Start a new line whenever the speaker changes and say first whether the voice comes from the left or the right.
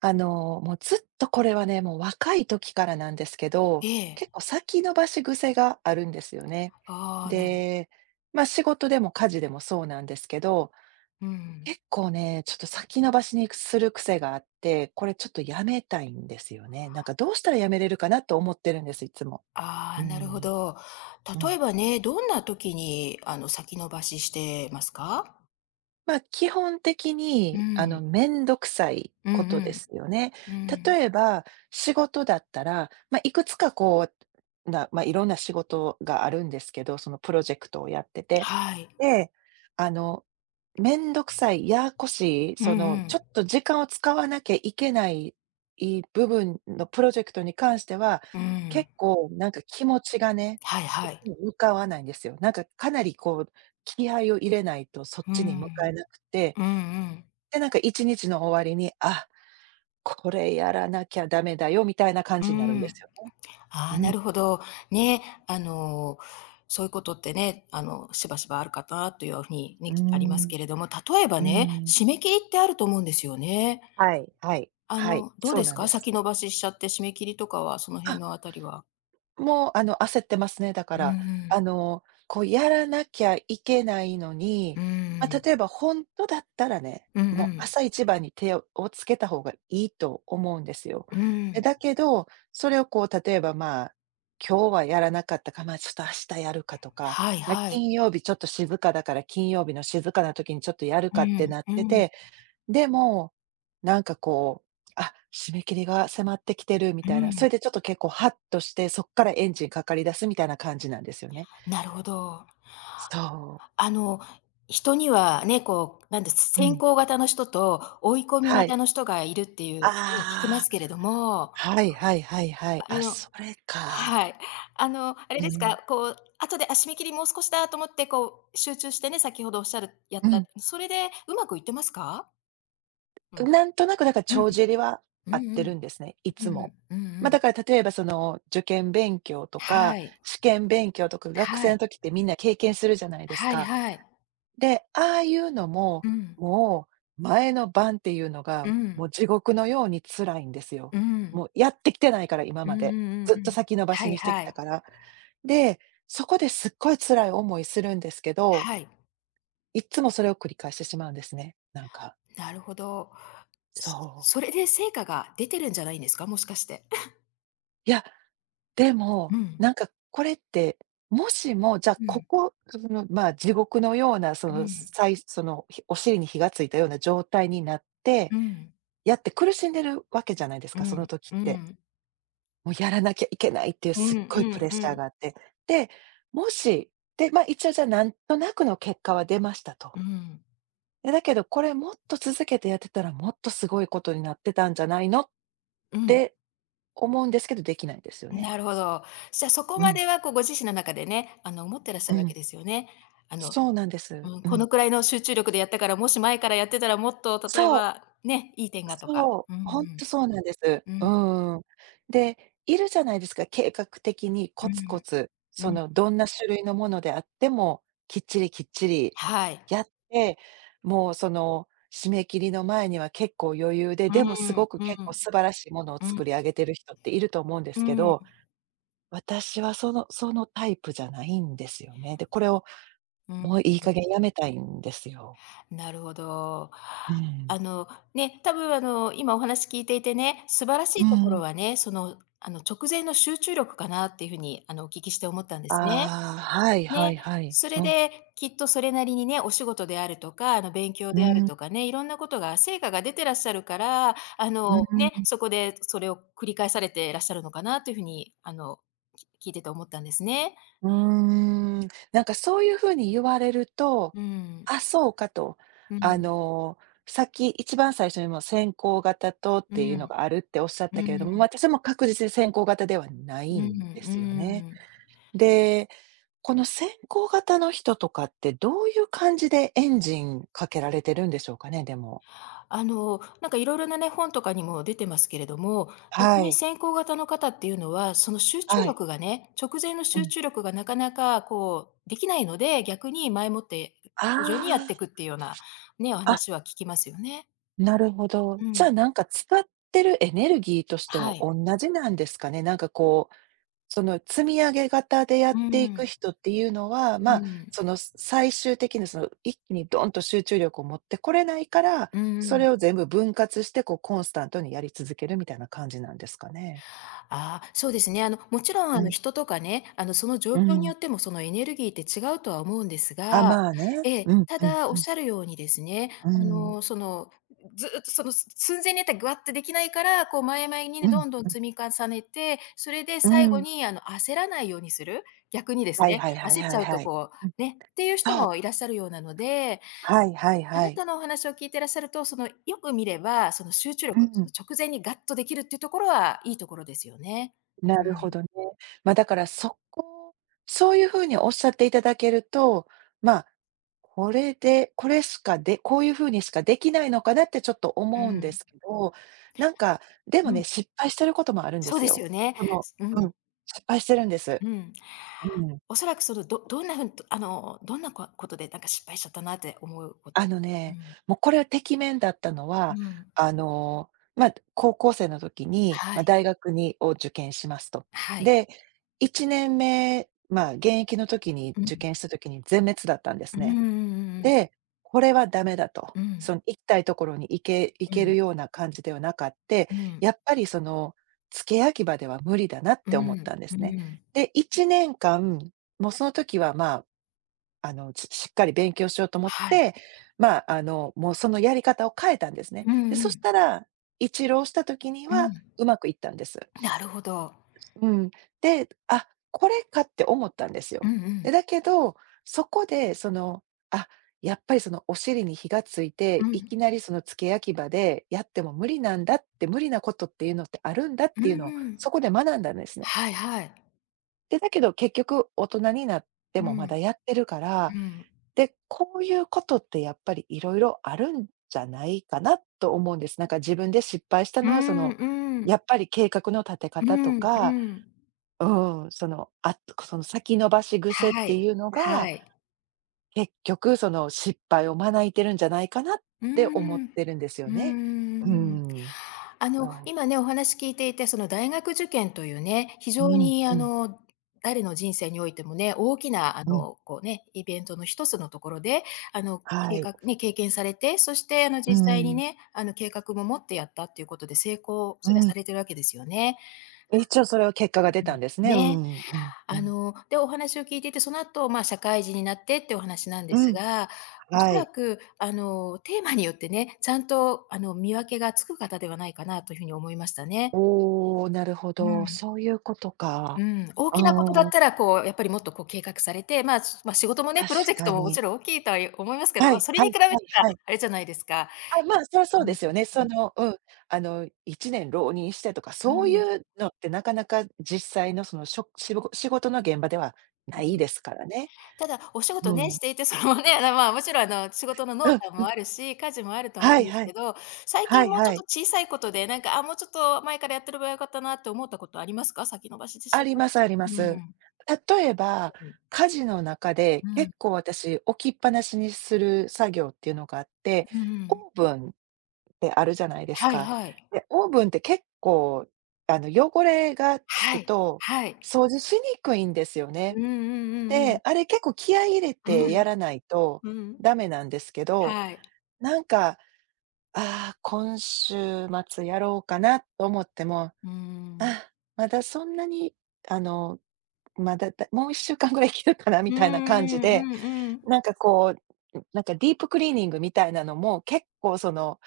right: もうずっとこれはね、もう若い時からなんですけ
left: え
right: ど、結
left: え。
right: 構先延ばし癖があるんですよね。
left: ああ、
right: で、ま、仕事でも家事でもそうなんですけど、
left: うん。
right: 結構ね、ちょっと先延ばしにする癖があって、これちょっとやめたいんですよね。なんかどうしたらやめれるかなと思ってるんです、いつも。
left: あ
right: う
left: あ、なるほ
right: ん、
left: ど。
right: う
left: 例え
right: ん。
left: ばね、どんな時に、先延ばししてますか？
right: まあ、基本的
left: う
right: に、
left: ん。
right: めんどくさい
left: う
right: こ
left: ん
right: とですよね。
left: うん。うん。
right: 例えば、仕事だったら、まあ、いくつかこう、なまあ、いろんな仕事があるんですけど、そのプロジェクトをやってて。
left: はい。
right: で、あの、めんどくさい、ややこしい、
left: うん
right: そ
left: う
right: の、ちょ
left: ん。
right: っと時間を使わなきゃいけない部分のプロジェクトに関しては、
left: うん。
right: 結構なんか気持ちがね、
left: はいはい。
right: 向かわないんですよ。なんかかなりこう気合を入れないとそっ
left: う
right: ちに向かえ
left: ん。
right: なくて、
left: うんうん。
right: で、なんか1日の終わりに、あ、これやらなきゃダメだよみたいな感
left: う
right: じになるんで
left: ん。
right: すよね。
left: ああ、
right: う
left: な
right: ん。
left: るほど。ね、あの、そういうことってね、しばしばあるかなというふうにね、
right: うー
left: あります
right: ん。
left: けれども、例えば
right: うー
left: ね、
right: ん。
left: 締め切りってあると思うんですよね。
right: はい、はい、はい、
left: どう
right: そ
left: で
right: う
left: す
right: なん
left: か？
right: です。
left: 先延ばししちゃって締め切りとかは、その辺
right: あ、
left: のあたりは。
right: もう、焦ってますね、だか
left: うんう
right: ら。
left: ん。
right: こう、やらなきゃいけないのに、
left: う
right: ま、
left: ん。
right: 例えばほんとだったらね、
left: うんう
right: もう
left: ん。
right: 朝一番に手をつけた方がいいと思うんですよ。
left: う
right: で、
left: ん。
right: だけど、それをこう、例えば、まあ、今日はやらなかったか、ま、ちょっと明日やるかとか、
left: はい
right: ま、
left: はい。
right: 金曜日ちょっと静かだから、金曜日の静かな時にちょっとやる
left: う
right: かって
left: ん
right: なって
left: うん
right: て、でも、なんかこう、あ、締め切りが迫ってきてるみ
left: う
right: たいな、そ
left: ん。
right: れでちょっと結構ハッとして、そっからエンジンかかり出すみたいな感じなんですよね。
left: なるほど。
right: そう。
left: あの、人にはね、こう、なんです、
right: う
left: 先
right: ん。
left: 行型の人と追い込み
right: はい。
left: 型の人がいるっていう、
right: あ
left: ね、聞きま
right: あ、
left: すけれども、
right: はいはいはいはい。
left: あれ
right: あ、
left: の
right: それか。
left: はい。あれ
right: う
left: です
right: ん。
left: か、こう、後で、あ、締め切りもう少しだと思って、こう、集中してね、先ほどおっしゃるやっ
right: う
left: た、
right: ん。
left: それでうまくいってますか？うん。
right: なんとなくだから
left: うん。
right: 帳尻は
left: う
right: 合っ
left: んう
right: てる
left: ん、
right: んですね、い
left: うん
right: つも。
left: うん、うんう
right: ま、
left: ん。
right: だから例えばその受験勉強とか、
left: はい、
right: 試験勉強とか、学
left: は
right: 生の
left: い、
right: 時ってみんな経験するじゃないです
left: はい
right: か。
left: はい。
right: で、ああいうのも、
left: うん、
right: も前の晩っていうのが、
left: う
right: もう
left: ん、
right: 地獄のように辛いんですよ。
left: うん、
right: もうやってきてないから、今
left: う
right: ま
left: んうん
right: で。
left: うん
right: ずっ
left: う
right: と
left: ん。
right: 先延ば
left: は
right: し
left: い
right: にしてき
left: は
right: た
left: い、
right: から。で、そこですっごい辛い思いするんですけど、
left: はい、
right: いっつもそれを繰り返してしまうんですね。なんか、
left: なるほど。
right: そ
left: そ
right: う。
left: れで成果が出てるんじゃないんですか？もしかして。
right: いや、でも、
left: うん、
right: なんかこれって、もしも、じゃあ
left: う
right: こ
left: ん、
right: こ、その、まあ、地獄のような、そ
left: う
right: の、
left: ん、
right: さいその、ひお尻に火がついたような状態になっ
left: う
right: て
left: ん、
right: やって苦しんでるわけじゃないです
left: う
right: か、その
left: ん、
right: 時っ
left: う
right: て。
left: ん、
right: もうやらなきゃいけないっていう
left: う
right: す
left: ん
right: っ
left: う
right: ごいプレ
left: ん
right: ッ
left: う
right: シャー
left: ん、
right: があって。で、もし、で、ま、一応じゃあなんとなくの結果は出ましたと。
left: うん、
right: で、だけどこれもっと続けてやってたらもっとすごいことになってたんじゃないのっ
left: うん。
right: て思うんですけど、できないんですよね。
left: なるほど。じゃ、そこ
right: う
left: ま
right: ん、
left: ではこうご自身の中でね、思ってらっしゃ
right: う
left: るわけ
right: ん。
left: ですよね。あの
right: そうなんです。
left: うん、
right: う
left: こ
right: ん。
left: のくらいの集中力でやったから、もし前からやってたらもっと例え
right: そう。
left: ば、ね、いい点がとか。
right: そう、
left: うんう
right: ほんと
left: ん。
right: そうなんです。
left: う
right: う
left: ん、
right: ーん。で、いるじゃないですか、計画的に
left: う
right: コツコ
left: ん、
right: ツ、
left: う
right: そ
left: ん。
right: の、どんな種類のものであっても、きっちりきっちり
left: はい。
right: やって、もう、その、締め切りの前には結構余裕で、
left: う
right: でもすご
left: ん、
right: く結
left: う
right: 構
left: ん、
right: 素晴らしいものを作り上げてる人っていると思うんで
left: う
right: すけ
left: ん、
right: ど、私はそのタイプじゃないんですよね。で、これを
left: うん。
right: もういい加減やめたいんですよ。
left: なるほど。
right: うん。
left: あの、ね、多分、今お話聞いていてね、素晴らし
right: う
left: いところ
right: ん。
left: はね、その、直前の集中力かなっていうふうに、お聞きして思ったんですね。
right: ああ、はいは
left: ね、
right: いはい。
left: そ
right: う
left: れ
right: ん。
left: できっとそれなりにね、お仕事であるとか、勉強
right: う
left: である
right: ん、
left: とかね、いろんなことが成果が出てらっしゃるから、あ
right: うん、
left: の、ね、そこでそれを繰り返されてらっしゃるのかなというふうに、聞いてて思ったんですね。
right: うーん。なんかそういう風に言われると、
left: うん。
right: あ、そうかと。
left: う
right: あ
left: ん。
right: の、さっき一番最初にも先行型とっ
left: う
right: ていうのが
left: ん。
right: あるっておっしゃっ
left: う
right: たけれども、
left: ん。
right: 私も確実に先行型ではな
left: う
right: い
left: ん。
right: んで
left: う
right: すよね。
left: ん。
right: で、この先行型の人とかってどういう感じでエンジンかけられてるんでしょうかね、でも。
left: なんかいろいろなね、本とかにも出てますけれども、
right: は
left: 逆に
right: い、
left: 先行型の方っていうのは、その集中
right: はい。
left: 力がね、直前の
right: う
left: 集
right: ん。
left: 中力がなかなかこうできないので、逆に前もって
right: あ
left: 徐々にやってい
right: あ。
left: くっていうようなね、お
right: あ、
left: 話は聞きますよね。
right: なるほど。
left: う
right: じゃ
left: ん。
right: あ、なんか使ってるエネルギーとして
left: は
right: は
left: い。
right: 同じなんですかね？なんかこう、その積み上げ型でや
left: う
right: っていく
left: ん。
right: 人っていうのは、
left: う
right: まあ、
left: ん。
right: その、最終的にその一気にドンと集中力を持ってこれないから、
left: う
right: そ
left: ん。
right: れを全部分割して、こうコンスタントにやり続けるみたいな感じなんですかね？
left: ああ、そうですね。もちろん、
right: うん、
left: 人とかね、その状
right: う
left: 況に
right: ん。
left: よっても、そのエネルギーって違うとは思うんです
right: あ、
left: が、
right: まあね。
left: ええ、
right: うん
left: た
right: うん
left: だ、お
right: う
left: っ
right: ん。
left: しゃるようにですね、
right: うん。
left: ずっと寸前にやったらぐわってできないから、こう、前々にね、
right: うん、
left: どんどん
right: う
left: 積み重ねて、それで
right: ん、う
left: 最後
right: ん。
left: に、焦らないようにする。逆にです
right: はい
left: ね、
right: はいはい
left: 焦っ
right: は
left: ち
right: い
left: ゃう
right: は
left: と
right: い。
left: こ
right: うん、
left: う、ね、っていう人
right: そう。
left: もいらっしゃるようなので、
right: はいはい
left: あ
right: は
left: な
right: い。
left: たのお話を聞いてらっしゃると、よく見れば、その集中
right: う
left: 力、そ
right: ん。
left: の直前にガッとできるっていうところは、いいところですよね。
right: な
left: う
right: るほ
left: ん、
right: どね。ま、だからそういう風におっしゃっていただけると、ま、これでこれしかでこういう風にしかできないのかなってちょっと
left: う
right: 思うんで
left: ん、
right: すけど、なんか、でも
left: う
right: ね、
left: ん。
right: 失敗してることもあるんで
left: そう
right: す
left: です
right: よ。
left: よね。
right: この、
left: う
right: うん、
left: ん、
right: 失敗してるんです。
left: うん。
right: うん。
left: おそらくどんなこことでなんか失敗しちゃったなって思うこ
right: あ
left: と。
right: の
left: う
right: ね、
left: ん、
right: もうこれはてきめんだったのは、
left: うん。
right: あの、ま、高校生の時に、
left: は
right: ま、
left: い、
right: 大学を受験しますと。
left: はい。
right: で、1年目、まあ、現役の時に
left: う
right: 受
left: ん。
right: 験した時に全滅だったんで
left: う
right: す
left: んうん
right: ね。
left: うんうん。
right: で、これはダメだと。
left: う
right: そ
left: ん、
right: の行きたいところに行
left: う
right: ける
left: ん、
right: ような感じではなかって、
left: うん、
right: やっぱりその付け焼き刃では無理だなっ
left: う
right: て思っ
left: ん、
right: たんで
left: う
right: すね。
left: ん。
right: で、1年間、もうその時はまあ、しっかり勉強しようと思っ
left: はい。
right: て、まあ、もうそのやり方を変えたんですね。
left: う
right: で、
left: んう
right: そし
left: ん。
right: たら、一浪した時に
left: う
right: は
left: ん。
right: うまくいったんです。
left: なるほど。
right: うん。で、あ、これかって思ったんです
left: うん
right: よ。
left: うん。
right: で、だけど、そこでその、あ、やっぱりそのお尻に火がついて、
left: う
right: い
left: ん。
right: きなりその付け焼き場でやっても無理なんだって、無理なことっていうのってあるんだっ
left: う
right: ていうの
left: ん
right: を
left: う
right: そ
left: ん。
right: こで学んだんですね。
left: はいはい。
right: で、だけど結局大人になって
left: う
right: もまだ
left: ん、
right: やってるから、
left: うん。
right: で、こういうことってやっぱりいろいろあるんじゃないかなと思うんです。なんか自分で失敗した
left: う
right: のは、そ
left: ん、
right: の、
left: う
right: や
left: ん。
right: っぱり計画の立て
left: う
right: 方と
left: ん、
right: か、
left: うん。
right: うん、その先延ばし癖っ
left: は
right: て
left: い、
right: いうの
left: は
right: が、
left: い。
right: 結局その失敗を招いてるんじゃないかなっ
left: うー
right: て思っ
left: ん。う
right: てるんですよね。
left: ー
right: う
left: ん。
right: ん、そ
left: 今
right: う。
left: ね、お話聞いていて、その大学受験というね、非
right: う
left: 常
right: ん、
left: に
right: うん、
left: 誰の人生においてもね、大きな
right: うん、
left: こうね、イベントの一つのところで、
right: は
left: 計
right: い。
left: 画ね、経験されて、そして
right: う
left: 実際に
right: ん、
left: ね、計画も持ってやったっていうことで成功、
right: う
left: それは
right: ん。
left: されてるわけですよね。
right: 一応それは結果が出
left: う
right: たん
left: ん、
right: ですね。う
left: ね。
right: ん、うん、うん。
left: で、お話を聞いていて、その後、社会人になってってお話なんで
right: う
left: す
right: ん、
left: が、おそ
right: は
left: ら
right: い。
left: く、テーマによってね、ちゃんと、見分けがつく方ではないかなというふうに思いましたね。
right: おお、なるほ
left: う
right: ど、
left: ん。
right: そういうことか。
left: うん。大
right: あ
left: きなことだっ
right: あ、
left: たら、こう、やっぱりもっと、こう、計画されて、まあ、仕事もね、
right: 確
left: プロジェク
right: か
left: トもも
right: に。
left: ちろん大きいとは思いますけ
right: は
left: ど、
right: い、
left: それ
right: は
left: に
right: い、
left: 比べたら
right: はい、はい。
left: あれじゃないですか。
right: あ、まあ、そりゃそうですよね。
left: う
right: そ
left: ん。
right: の、うん、1年浪人してとか、
left: う
right: そう
left: ん。
right: いうのってなかなか実際のその、しょしご仕事の現場ではな
left: う
right: い
left: ん。
right: ですからね。
left: ただ、お仕事ね、
right: うん。
left: していて、そのね、まあ、もちろん、仕事の
right: う
left: 濃淡
right: ん、
left: もあるし、家事もあると思
right: は
left: うん
right: い
left: です
right: は
left: け
right: い。
left: ど、最
right: は
left: 近
right: い
left: もうちょ
right: は
left: っと
right: い。
left: 小さいことで、なんか、あ、もうちょっと前からやってればよかったなって思ったことありますか？先延ばしし
right: あ
left: ちゃっ
right: り
left: た
right: ま
left: し。
right: すありま
left: う
right: す。
left: ん。
right: 例えば、
left: うん。
right: 家事の中で
left: うん。
right: 結構私置きっぱなしにする作業っていうのがあって、
left: うんう
right: オ
left: ん。
right: ーブンてあるじゃないです
left: はい
right: か。
left: はい。
right: で、オーブンって結構、汚れがつ
left: は
right: く
left: い。
right: と、
left: はい。
right: 掃除しにくいんですよ
left: う
right: ね。
left: んうんうん
right: で、あれ結構気合い入れてやらないとダメなんですけど、
left: はい。
right: なんか、ああ、今週末やろうかなと思っても、
left: うーん。
right: あ、まだそんなに、あの、まだ、だもう1週間ぐらい生きるかなみ
left: うん
right: たいな
left: う
right: 感じで、
left: んうんうん。
right: なんかこう、なんかディープクリーニングみたいなのも結構その、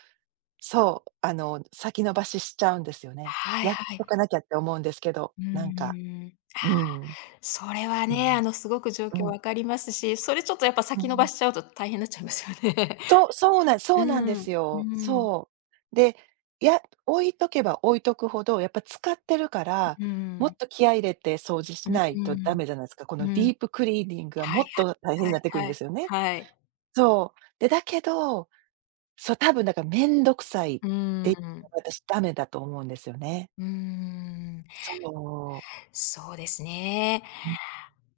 right: そう、先延ばししちゃうんですよね。
left: はい
right: やっ
left: はい。
right: とかなきゃって思うんですけ
left: うんうんはいうんうんうんうんうんはいはい
right: ど、なんか、
left: うんうん。
right: うん、
left: それは
right: う
left: ね、
right: ん、
left: すごく状況
right: うん、
left: わかりますし、それちょっとやっぱ
right: う
left: 先延ば
right: ん。
left: しちゃうと大変になっちゃいますよね。
right: そう、そうなんで
left: うん、
right: す
left: う
right: よ。
left: ん、
right: そう。で、や置いとけば置いとくほど、やっぱ使ってるから、
left: う
right: もっ
left: ん、
right: と気合い入れて掃除
left: う
right: しないとダ
left: ん、
right: メじゃないですか。この
left: う
right: デ
left: ん。
right: ィープクリーニングは
left: は
right: も
left: い
right: っと大変に
left: は
right: なっ
left: い、
right: てくる
left: は
right: んで
left: い
right: すよね。
left: はい、
right: そう。で、だけど、そう、多分だから面倒くさいっ
left: うー
right: て、
left: ん、
right: 私ダメだと思うんですよね。
left: うーん、
right: そう。
left: そうですね。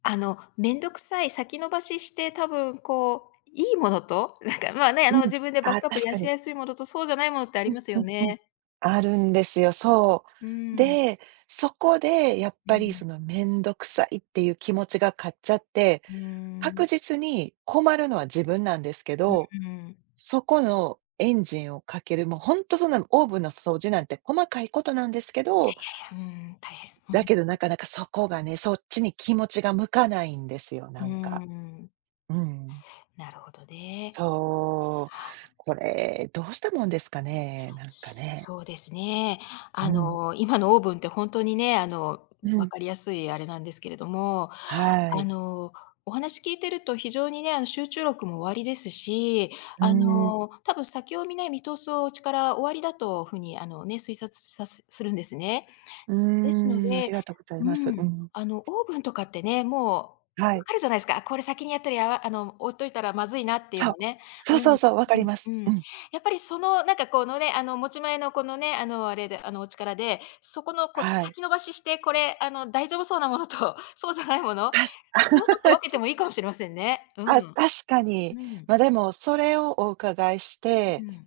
left: めんどくさい、先延ばしして多分こう、いいものと、なんか、まあね、
right: うん。
left: 自分でバッ
right: ああ、
left: クアップ
right: 確
left: 養
right: か
left: い
right: に。
left: やすいものと、そうじゃないものってあ
right: う
left: り
right: ん
left: ます
right: う
left: よ
right: んうん。
left: ね。
right: あるんですよ、そ
left: う
right: う。
left: ん、
right: で、そこでやっ
left: う
right: ぱり
left: ん、
right: そのめんどくさいっていう気持ちが勝っちゃって、
left: うー
right: 確
left: ん、
right: 実に困るのは自分なんですけど、
left: うん。
right: そこのエンジンをかける、もうほんとそんなオーブンの掃除なんて細かいことなんですけど、
left: うーん、大変。う
right: だ
left: ん。
right: けどなかなかそこがね、そっちに気持ちが向かないんですよ、
left: う
right: な
left: ー
right: んか。
left: ん、
right: うん。
left: なるほどね。
right: そう。これ、どうしたもんですかね、なんかね。
left: そうですね。
right: うん。
left: 今のオーブンって本当にね、
right: う
left: 分
right: ん。
left: かりやすいあれなんですけれども、
right: は
left: あ
right: い。
left: の、お話聞いてると非常にね、集中力もおありですし、
right: うーん。
left: 多分先を見ない見通すお力おありだとふうに、ね、推察するんですね。
right: う
left: ですの
right: ーん、あり
left: で、
right: がとうござい
left: う
right: ます。う
left: ん、
right: ん。
left: オーブンとかってね、も
right: は
left: う分
right: い。
left: かるじゃないですか。あ、これ先にやったら、やわあの、置いといたらまずいなっていう
right: そ
left: の
right: う。
left: ね。
right: そう
left: うん、
right: そ
left: う
right: うそう、わかり
left: ん、
right: ま
left: う
right: す。う
left: ん。
right: ん。
left: やっぱりなんかこのね、持ち前のこのね、あれで、お力で、そこのこう、
right: はい。
left: 先延ばしして、これ、大丈夫そうなものと、そうじゃないもの、
right: たし
left: もうちょっと分けてもいいかもしれませんね。う
right: あ、
left: ん。
right: 確かに。
left: うん、
right: ま、でも、それをお伺いし
left: う
right: て、
left: ん、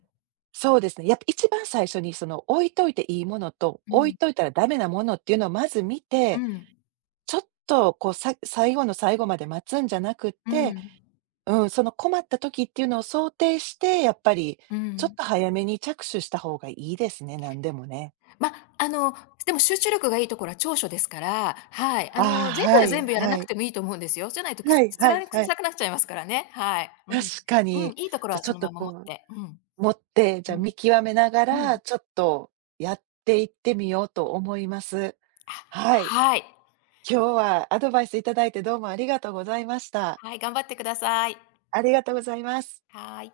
right: そうですね、やっぱ一番最初にその置いといていいものと、
left: う
right: 置い
left: ん、
right: といたらダメなものっていうのをまず見
left: う
right: て、
left: ん、
right: ちょっとこう、最後の最後まで待つんじゃなくっ
left: う
right: て、
left: ん、
right: うん、その困った時っていうのを想定して、やっぱり
left: う
right: ちょっ
left: ん。
right: と早めに着手した方がいいですね、なんでもね。
left: ま、あの、でも集中力がいいところは長所ですから、はい。
right: ああ、
left: 全部
right: は
left: が
right: い、
left: 全部やら
right: は
left: なく
right: い。
left: てもいいと思うんですよ。じゃないと、
right: はい
left: つ
right: はい
left: ら
right: は
left: く
right: い。
left: さくなっちゃいますからね。はい。う
right: 確
left: ん。
right: か
left: うん、
right: に。
left: いいとこ
right: じ
left: ろ
right: ゃ、
left: は
right: ちょ
left: そ
right: っ
left: の
right: と
left: まま持っ
right: こ
left: て。うん。
right: う、持って、じゃ、
left: うん。
right: 見極めなが
left: うん。
right: ら、ちょっとやっていってみようと思います。
left: あ、
right: はい。
left: はい。
right: 今日はアドバイスいただいてどうもありがとうございました。
left: はい、頑張ってください。
right: ありがとうございます。
left: はい。